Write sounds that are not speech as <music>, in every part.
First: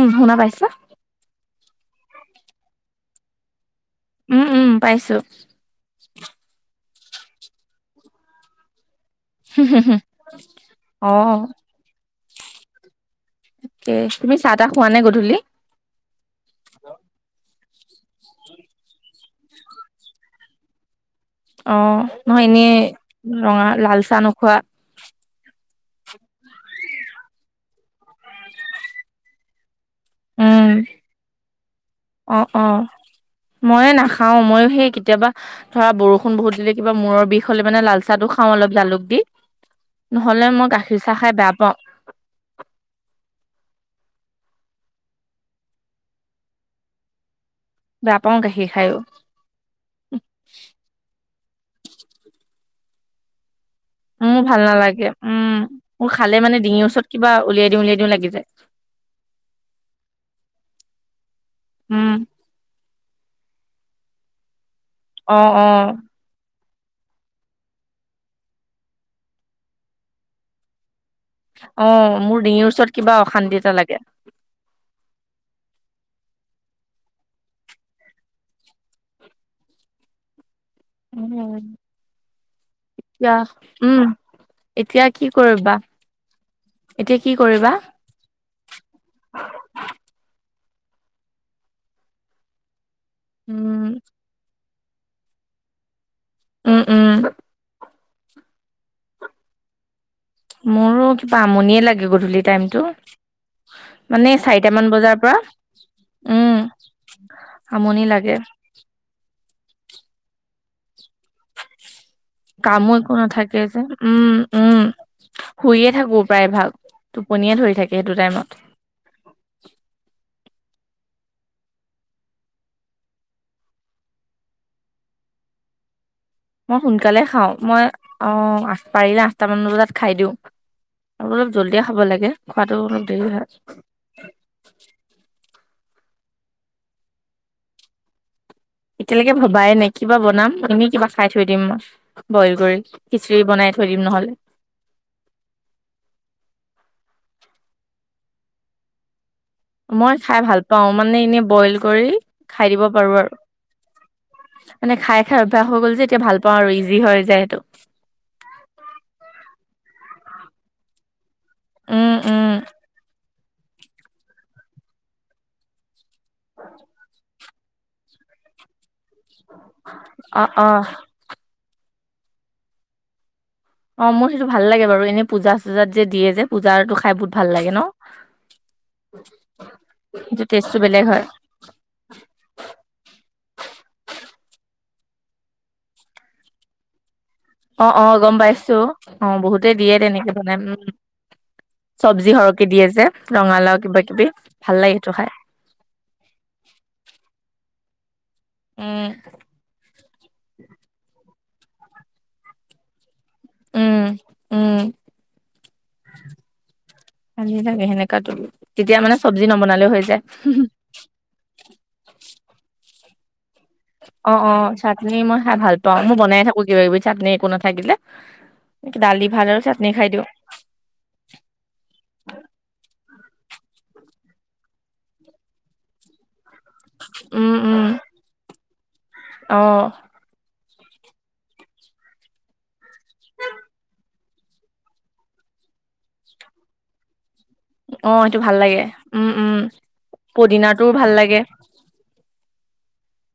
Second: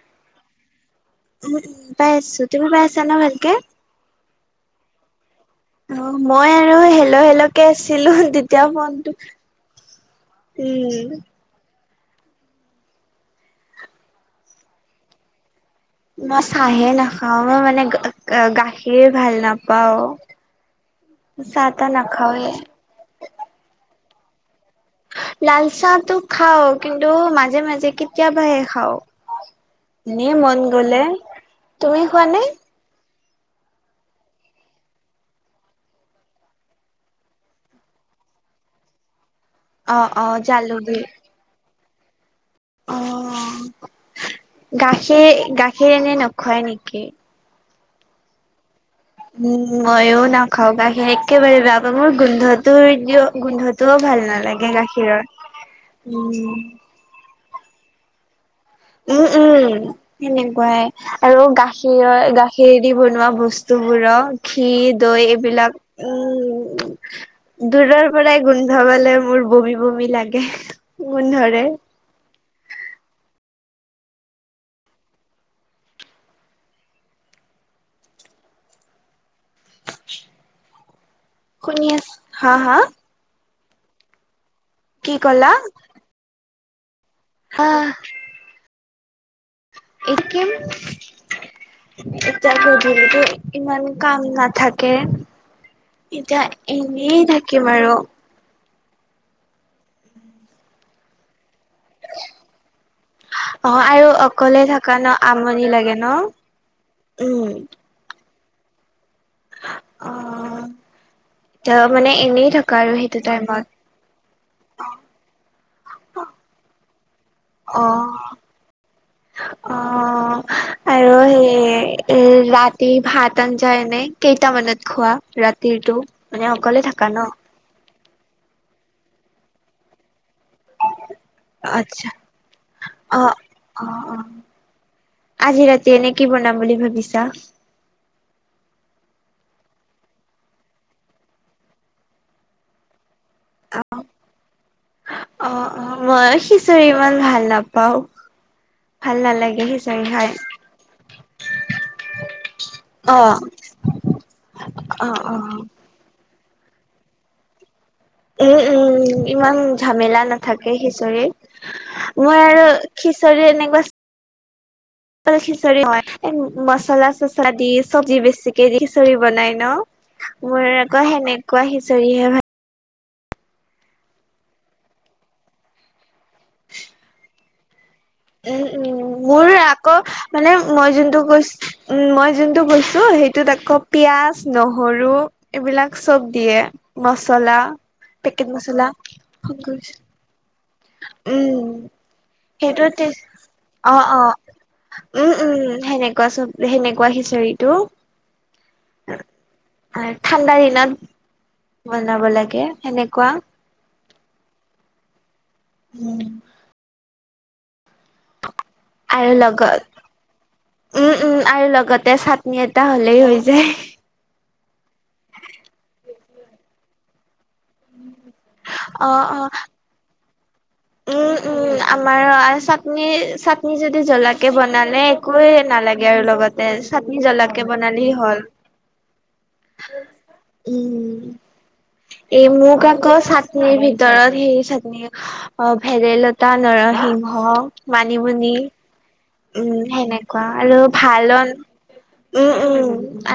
উম, শুনা পাইছা? মইতো পাই আছোঁ। তুমি পাই আছা ন' ভালকে? উম, উম, পাইছোঁ। অ' মই আৰু হেল' হেল'কে আছিলোঁ তেতিয়া ফ'নটো অ'। অ'কে। তুমি চাহ তাহ খোৱা নে গধূলি? মই চাহে নাখাওঁ, মই মানে গাখীৰ ভাল নাপাওঁ। অ'। নহয় এনেই ৰঙা লালচাহ নোখোৱা? লাল চাহটো খাওঁ কিন্তু মাজে মাজে কেতিয়াবাহে খাওঁ। এনেই মন উম, গ'লে। তুমি খোৱা নে? অ', অ', ময়ে নাখাওঁ, মই সেই কেতিয়াবা ধৰা বৰষুণ বহুত দিলে, কিবা মূৰৰ বিষ হ'লে মানে লাল চাহটো খাওঁ অলপ জালুক দি। অ অ নহ'লে মই জালুক দি গাখীৰ চাহ খাই বেয়া পাওঁ। অ' গাখীৰ গাখীৰ এনে নোখোৱা নেকি? বেয়া পাওঁ গাখীৰ খায়ো। উ, ময়ো নাখাওঁ গাখীৰ একেবাৰে বেয়া পাওঁ, মোৰ গোন্ধটো গোন্ধ মোৰ ভাল নালাগে উম। মোৰ খালে উম। মানে ডিঙিৰ ওচৰত কিবা উলিয়াই দিওঁ উলিয়াই দিওঁ লাগি যায়। উম, উম, সেনেকুৱাই আৰু উম, গাখীৰ গা খীৰদি বনোৱা বস্তুবোৰক ঘি, দৈ অ', এইবিলাক অ', উম, দূৰৰপৰাই গোন্ধবালে মোৰ বমি বমি লাগে। গোন্ধৰে অ' মোৰ ডিঙিৰ ওচৰত কিবা অশান্তি এটা লাগে। উম, শুনি আছ, হা হা? এতিয়া উম, এতিয়া কি কৰিবা? এতিয়া কি হা কৰিবা? একেম এতিয়া গধূলিটো ইমান উম কাম নাথাকে। এতিয়া উম উম এনেই থাকিম আৰু। মোৰো কিবা আমনিয়ে লাগে গধূলি টাইমটো। অ আৰু মানে অকলে চাৰিটামান থকা ন বজাৰপৰা আমনি লাগে ন উম। আমনি লাগে। অ'। ত মানে এনেই থকা আৰু কামো একো সেইটো নাথাকে টাইমত যে, উম, উম। শুইয়ে থাকো প্ৰায় ভাগ, টোপনিয়ে ধৰি অ থাকে সেইটো টাইমত। অ' আৰু সেয়ে এ, ৰাতি ভাত আঞ্জা এনে কেইটামানত খোৱা ৰাতিৰটো? মানে মই অকলে থাকা ন সোনকালে খাওঁ। মই অ' পাৰিলে আঠটামান বজাত খাই দিওঁ। আৰু অলপ জল্ডিয়ে খাব আচ্ছা লাগে। খোৱাটো অলপ অ দেৰি হয়। অ অ আজি ৰাতি এনে কি বনাম বুলি ভাবিছা? এতিয়ালৈকে ভবাই নাই কি বা বনাম, এনে কিবা খাই থৈ দিম মই। বইল কৰি খিচিৰি বনাই অ থৈ দিম নহ'লে। অ', অ' মই খিচোৰি ইমান ভাল নাপাওঁ। ভাল নালাগে সি মই খাই ভাল পাওঁ। মানে এনেই বইল কৰি খাই দিব পাৰো অ আৰু। মানে অ খাই খাই অ অভ্যাস হৈ গ'ল যে, এতিয়া ভাল পাওঁ আৰু ইজি হৈ যায় সেইটো। উম, উম, ইমান জামেলা নাথাকে উম খিঁচৰিত। মই উম আৰু খিচ তৰি এনেকুৱা খিচাৰি হয় এণ্ড মচলা চ দি চব্জি বেছিকে দি খিচৰি বনাই ন'? অ অ মোৰ আকৌ সেনে কুৱা খিচাৰিহে ভা অ মোৰ সেইটো ভাল লাগে বাৰু এনেই পূজা চূজাত যে দিয়ে যে, পূজাৰটো খাই বহুত ভাল লাগে ন উম উম মোৰ আকৌ সেইটো মানে টেষ্টটো মই বেলেগ যোনটো হয় কৈছো উম মই যোনটো কৈছো সেইটোত আকৌ পিয়াজ নহৰু এইবিলাক চব দিয়ে মচলা অ অ গম পেকেট পাইছো মচলা অ বহুতেই দিয়ে তেনেকে বনাই উম চব্জি সৰহকে দিয়ে যে সেইটো ৰঙালাও অ কিবা অ কিবি ভাল লাগে সেইটো খাই উম উম সেনেকুৱা চব যে সেনেকুৱা খিচৰিটো উম আৰু ঠাণ্ডা দিনত বনাব লাগে সেনেকুৱা উম উম উম ভালি লাগে সেনেকুৱাটো তেতিয়া মানে আৰু চব্জি লগত নবনালেও হৈ যায়। উম উম আৰু লগতে চাটনি এটা হ'লেই হৈ যায়। অ অ চাটনি মই খাই ভাল পাও মই বনাই থাকো কিবা কিবি চাটনি একো ন থাগিলে দালি অ' ভাত অ' আৰু চাটনি খাই দিওঁ উম উম আমাৰ চাটনি চাটনি যদি জ্বলাকে বনালে একোৱে নালাগে আৰু লগত তে চাটনি উম জ্বলাকে উম বনালি হল, অ উম এ মোক কাক' চাটনিৰ ভিতৰত সেই চাটনি অ ভেদেলতা, নৰসিংহ অ সেইটো ভাল মানিমুনি লাগে। উম সেনেকুৱা আৰু পদিনাটোও ভাল লাগে উম উম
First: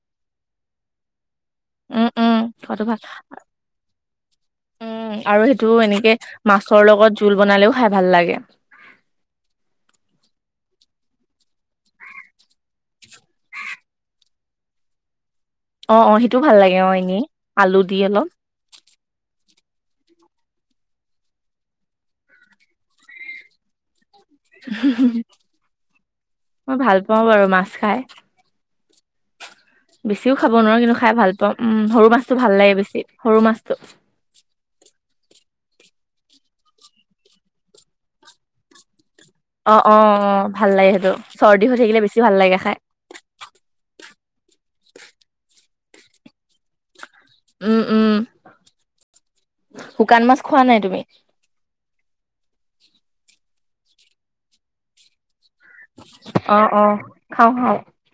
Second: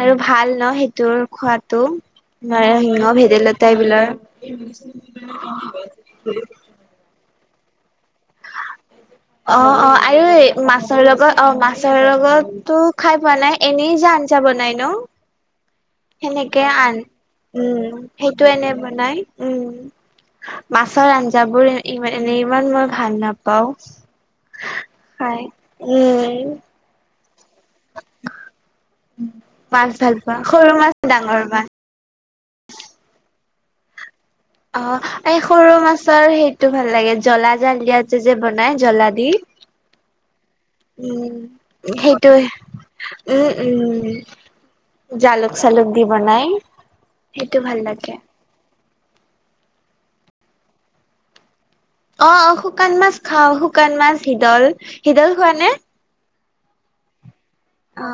আৰু ভাল ন সেইটোৰ খোৱাত তটো উম উম খোৱাটো ভাল নৰসিংহ, ভেদেলতা এইবিলাক ৰ লগত জোল বনালেও খাই ভাল লাগে অ অ আৰু মাছৰ লগত অ মাছৰ লগতটো খাই পোৱা নাই এনেই যে আঞ্জা বনাই ন অ অ সেইটোও ভাল সেনেকে লাগে অ আন এনেই আলু উম দি অলপ সেইটো এনে বনাই উম মাছৰ আঞ্জাবোৰ ই এনে ইমান মই ভাল নাপাও হয় উম অ বাৰু মাছ খাই মাছ ভাল বেছিও পোৱা খাব সৰু নোৱাৰো কিন্তু মাছ খাই ভাল ডাঙৰ পাওঁ মাছ উম সৰু মাছটো ভাল লাগে বেছি সৰু মাছটো অ এই সৰু মাছৰ সেইটো ভাল লাগে জ্বলা জাল দিয়া যে যে বনাই জ্বলা দি অ অ অ ভাল লাগে সেইটো উম চৰ্দি হৈ থাকিলে বেছি ভাল সেইটোৱে লাগে খাই উম উম জালুক চালুক দি বনাই সেইটো ভাল উম উম লাগে শুকান মাছ খোৱা নাই তুমি অ অ শুকান মাছ খাওঁ শুকান মাছ শিদল শিদল খোৱা নে অ অ খাওঁ খাওঁ অ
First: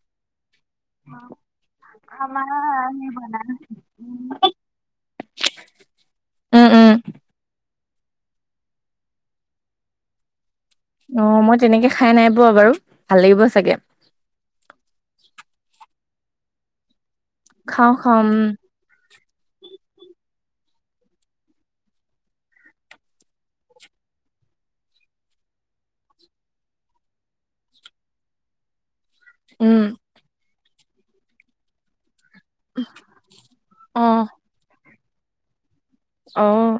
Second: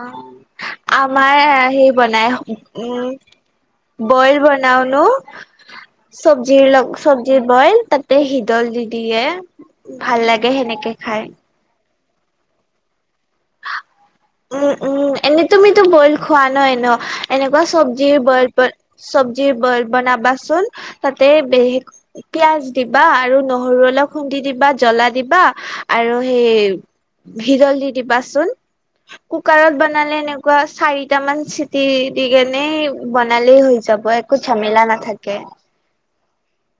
আমাৰ সি বনাই উম বইল বনাই নন <unintelligible> উম চবজিৰ উম লগ চবজি বইল তাতে শিদল দি দিয়ে ভাল লাগে সেনেকে অ খাই। মই তেনেকে খাই নাই পোৱা বাৰু ভাল লাগিব চাগে উম উম এনেই তুমিতো বইল খোৱা ন ন এনেকুৱা খাওঁ চবৰ্জি খাওঁ উম, বইল বল চব্জি বইল বনাবাচোন তাতে পিয়াজ দিবা আৰু নহৰু অলপ খুন্দি দিবা জ্বলা দিবা আৰু সেই ভিদল দি দিবাচোন কুকাৰত উম, বনালে এনেকুৱা চাৰিটামান চিটি দি কেনে বনালেই হৈ যাব অ', একো জেমেলা নাথাকে অ',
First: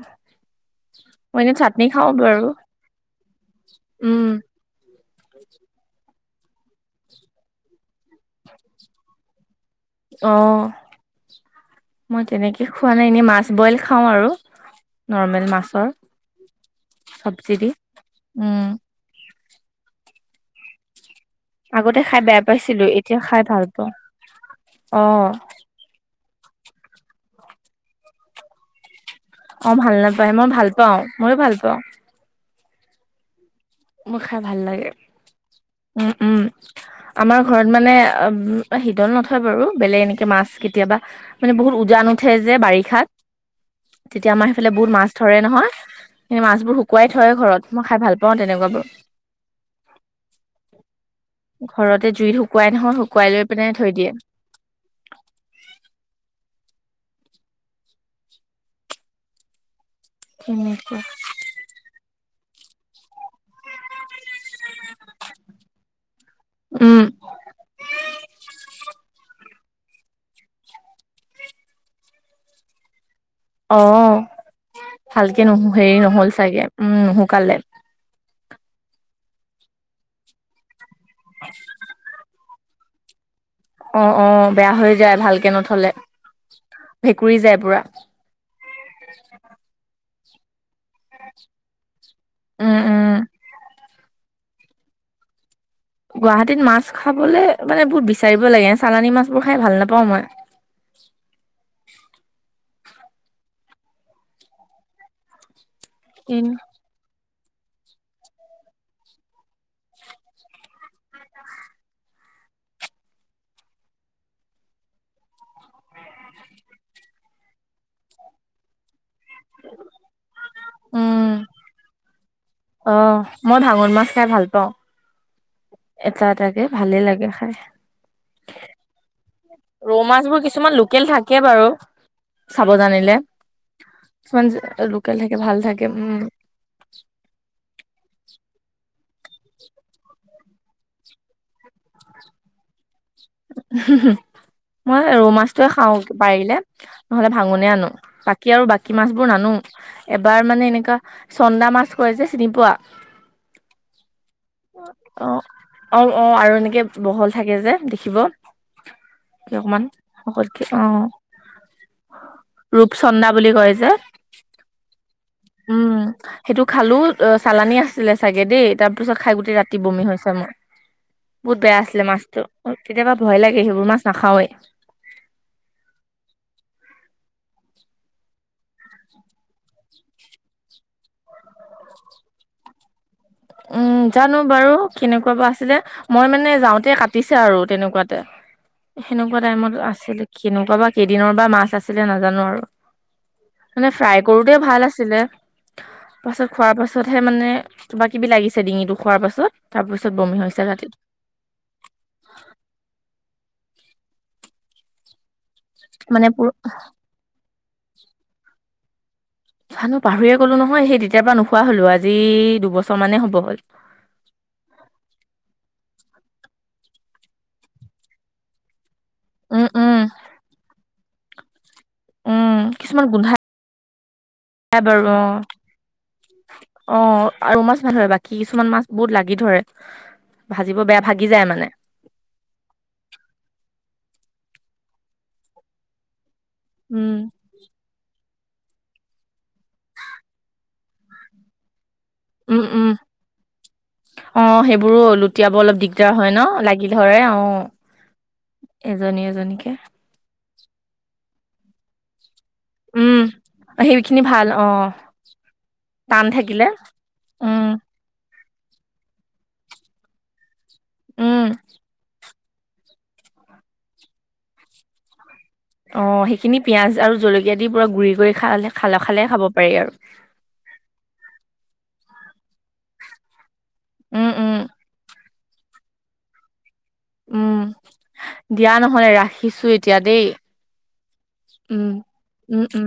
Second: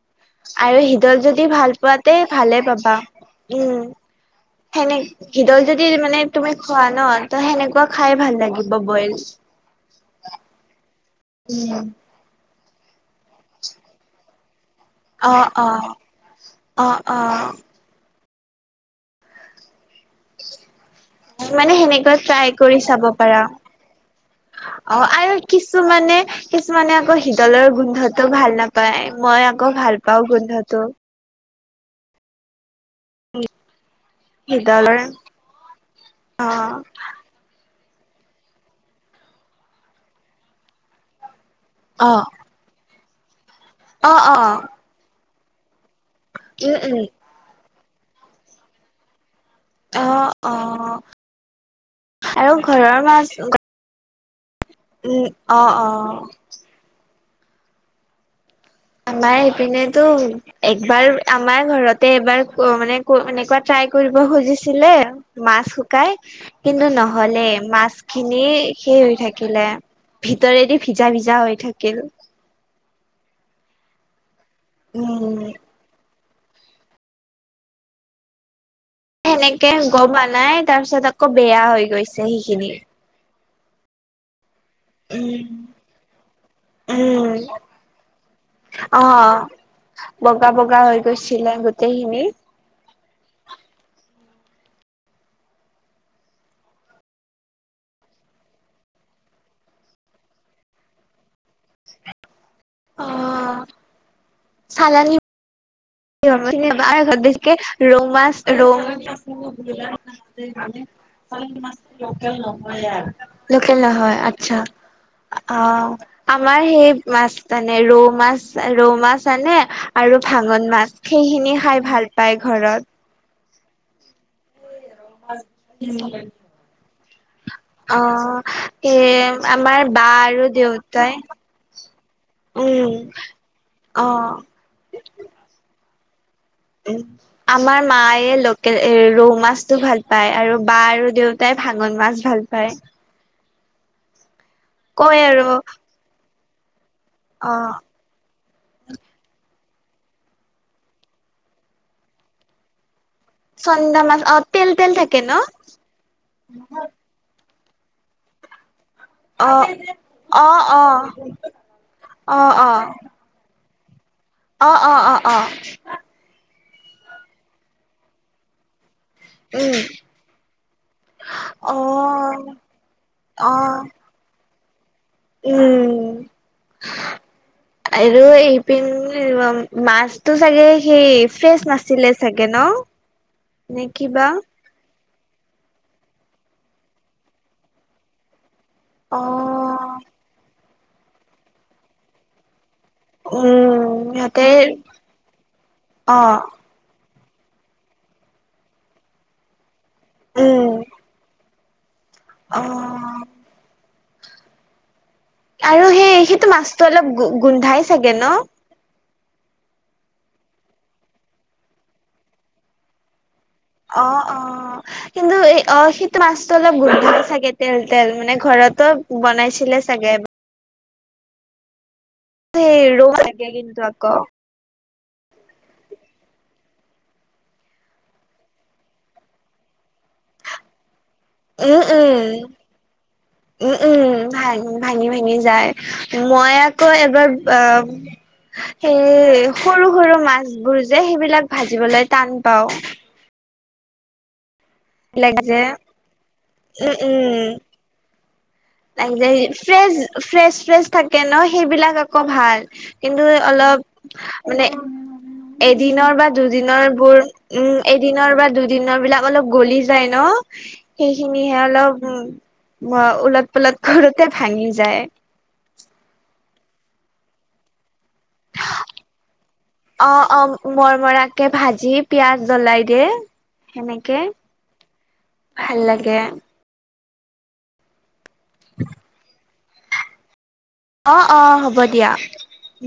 আৰু শিদল মই যদি এনে ভাল চাটনি খাওঁ পোৱাতে বাৰু। ভালে পাবা উম সেনেকে শিদল যদি মানে তুমি খোৱা ন ত সেনেকুৱা খাই ভাল লাগিব বইল অ', উম, মই তেনেকে খোৱা নাই এনেই মাছ বইল খাওঁ আৰু অ নৰ্মেল অ মাছৰ অ অ চবজি দি মানে আগতে সেনেকুৱা খাই বেয়া ট্ৰাই কৰি পাইছিলো, চাব এতিয়া পাৰা খাই ভাল পাওঁ। অ, অ', আৰু কিছুমানে কিছুমানে আকৌ শিদলৰ গোন্ধতটো ভাল নাপায় মই আকৌ অ', ভাল পাওঁ নাপায়, মই ভাল গোন্ধটো পাওঁ, ময়ো ভাল পাওঁ। হয় <unintelligible> মোৰ খাই ভাল লাগে উম উম অ আমাৰ ঘৰত মানে অ, শিদল নথয় বাৰু বেলেগ এনেকে মাছ কেতিয়াবা মানে বহুত উজান অ উঠে যে বাৰিষাত অ তেতিয়া অ আমাৰ সেইফালে বহুত মাছ ধৰে নহয় সেই মাছবোৰ উম উম শুকুৱাই থয় ঘৰত মই খাই ভাল পাওঁ অ অ তেনেকুৱাবোৰো ঘৰতে জুইত আৰু শুকুৱাই নহয় ঘৰৰ মাছ শুকুৱাই লৈ পিনে থৈ দিয়ে উম, অ, অ আমাৰ ইপিনেতো তেনেকুৱা। একবাৰ আমাৰ ঘৰতে এবাৰ মানে এনেকুৱা ট্ৰাই কৰিব খুজিছিলে মাছ শুকাই কিন্তু উম নহ'লে মাছ খিনি সেই হৈ থাকিলে ভিতৰেদি ভিজা ভিজা হৈ থাকিল অ', উম ভালকে ন হেৰি নহ'ল চাগে উম নুশুকালে সেনেকে গম নাই তাৰ পিছত আকৌ বেয়া হৈ গৈছে সেইখিনি অ', বেয়া হৈ যায় উম ভালকে নথলে উম ভেকুৰি যায় পুৰা অ', বগা বগা হৈ গৈছিলে গোটেইখিনি উম উম। গুৱাহাটীত মাছ খাবলৈ মানে, বহুত বিচাৰিব লাগে চালানী মাছ বোৰ খাই ভাল নাপাওঁ মই অ', চালানী এ কিন ঘৰত বেছিকে ৰৌ মাছ ৰৌ লোকেল নহয় আচ্ছা, আমাৰ সেই মাছ মানে, ৰৌ মাছ ৰৌ মাছ আনে আৰু ভাগন মাছ উম সেইখিনি খাই ভাল পাই ঘৰত অ', মই ভাঙোন মাছ খাই ভাল পাওঁ, এটা এটাকে ভালে লাগে খাই অ', - ৰৌ মাছবোৰ কিছুমান লোকেল থাকে বাৰু চাব উম জানিলে অ কিমান লোকেল থাকে ভাল থাকে উম উ আমাৰ মায়ে, লোকেল এ ৰৌ মাছটো ভাল পায় আৰু বা আৰু দেউত তাই ভাাগন মাছ ভাল পায় মই কয় ৰৌ আৰু মাছটোয়ে খাও পাৰিলে, নহলে অ ভাঙনে আনো বাকী, আৰু বাকী মাছবোৰ নানো এবাৰ মানে এনেকুৱা চন্দা মাছ কৰে যে চিনি পোৱা চন্দা মাছ অ তেল তেল থাকে অ, ন অ, অ, আৰু এনেকে বহল থাকে যে দেখিব, অ কি অকমান সকলতকে অ অ অ ৰূপচন্দা বুলি কৈ যে- অ, অ, অ, অ, উম, সেইটো খালো অ চালানী আছিলে চাগে দেই তাৰ তাৰপিছত খাই গোটেই ৰাতি উম বমি হৈছে, মোৰ বহুত বেয়া আছিলে মাছতটো অ', কেতিয়াবা ভয় লাগে অ', সেইবোৰ মাছ নাখাওৱেই উম। আৰু এইপিনে, মাছতটো চাগে সেই ফ্ৰেচ নাছিলে চাগে ন। <inaudible> উম, কিবা জানো বাৰু কেনেকুৱা বা আছিলে, মই মানে যাওঁতে কাটিছে আৰু তেনেকুৱাতে। সেনেকুৱা টাইমত অ', আছিল কেনেকুৱা বা কেইদিনৰ বা মাছ আছিলে নাজানো আৰু। মানে উম, ফ্ৰাই সিহঁতে কৰোতে ভাল আছিলে। অ', পাছত খোৱাৰ পাছতহে মানে, কিবা কিবি লাগিছে ডিঙিটো খোৱাৰ পাছত তাৰপিছত বমি হৈছে উম, ৰাতিটো। অ'। আৰু সেই মানে পুৰ সেইটো মাছটো অলপ গোন্ধাই চাগে ন? চানো পাহৰিয়ে গ'লো নহয় সেই তেতিয়াৰ পৰা নোখোৱা হলো আজি দুবছৰ মানে হ'ব হ'ল। অ', অ'। কিন্তু এই অ' সেইটো মাছটো অলপ গোন্ধাই চাগে তেল তেল মানে ঘৰতো উম বনাইছিলে উম চাগে। উম সেই ৰৌ লাগে কিন্তু আকৌ। খাই বাৰু অ'। অ', আৰু মাছ ন ধৰে বাকী কিছুমান মাছ বহুত লাগি ধৰে। ভাজিব বেয়া ভাগি যায় মানে। উম, উম, উম। ভা ভাঙি-ভাঙি যায় মই আ ক উম এবাৰ অ', সেই সৰু সৰু মাছ বোৰ যে সেইবিলাক ভাজিবলৈ টান উম পাওঁ। উম অ', সেইবোৰো লাগ লুটিয়াব যে অলপ দিগদাৰ হয় ন লাগিল ধৰে অ'। এজনী ত' এজনীকে ফ্ৰেচ ফ্ৰেচ ফ্ৰেচ থাকে ন সেইবিলাক আকৌ ভাল। উম, কিন্তু অলপ সেইখিনি ভাল মানে অ', এদিনৰ টান বা থাকিলে দুদিনৰ বোৰ উম এ দিনৰ বা দুদিনৰ বিলাক অলপ গলি যায় ন, উম, সেইখিনিহে অলপ উম। ওলট পলট ঘৰুতে ভাঙি যায়। অ', সেইখিনি পিয়াজ আৰু জলকীয়া দি পুৰা গুৰি কৰি খালে খালে-খালে খাব পাৰি আৰু। মৰ মৰাকে ভাজি পিয়াজ জ্বলাই দিয়ে সেনেকে উম, উম, ভাল লাগে। উম, দিয়া নহলে ৰাখিছো এতিয়া দেই। অ', অ' হ'ব উম, দিয়া। উম, উম।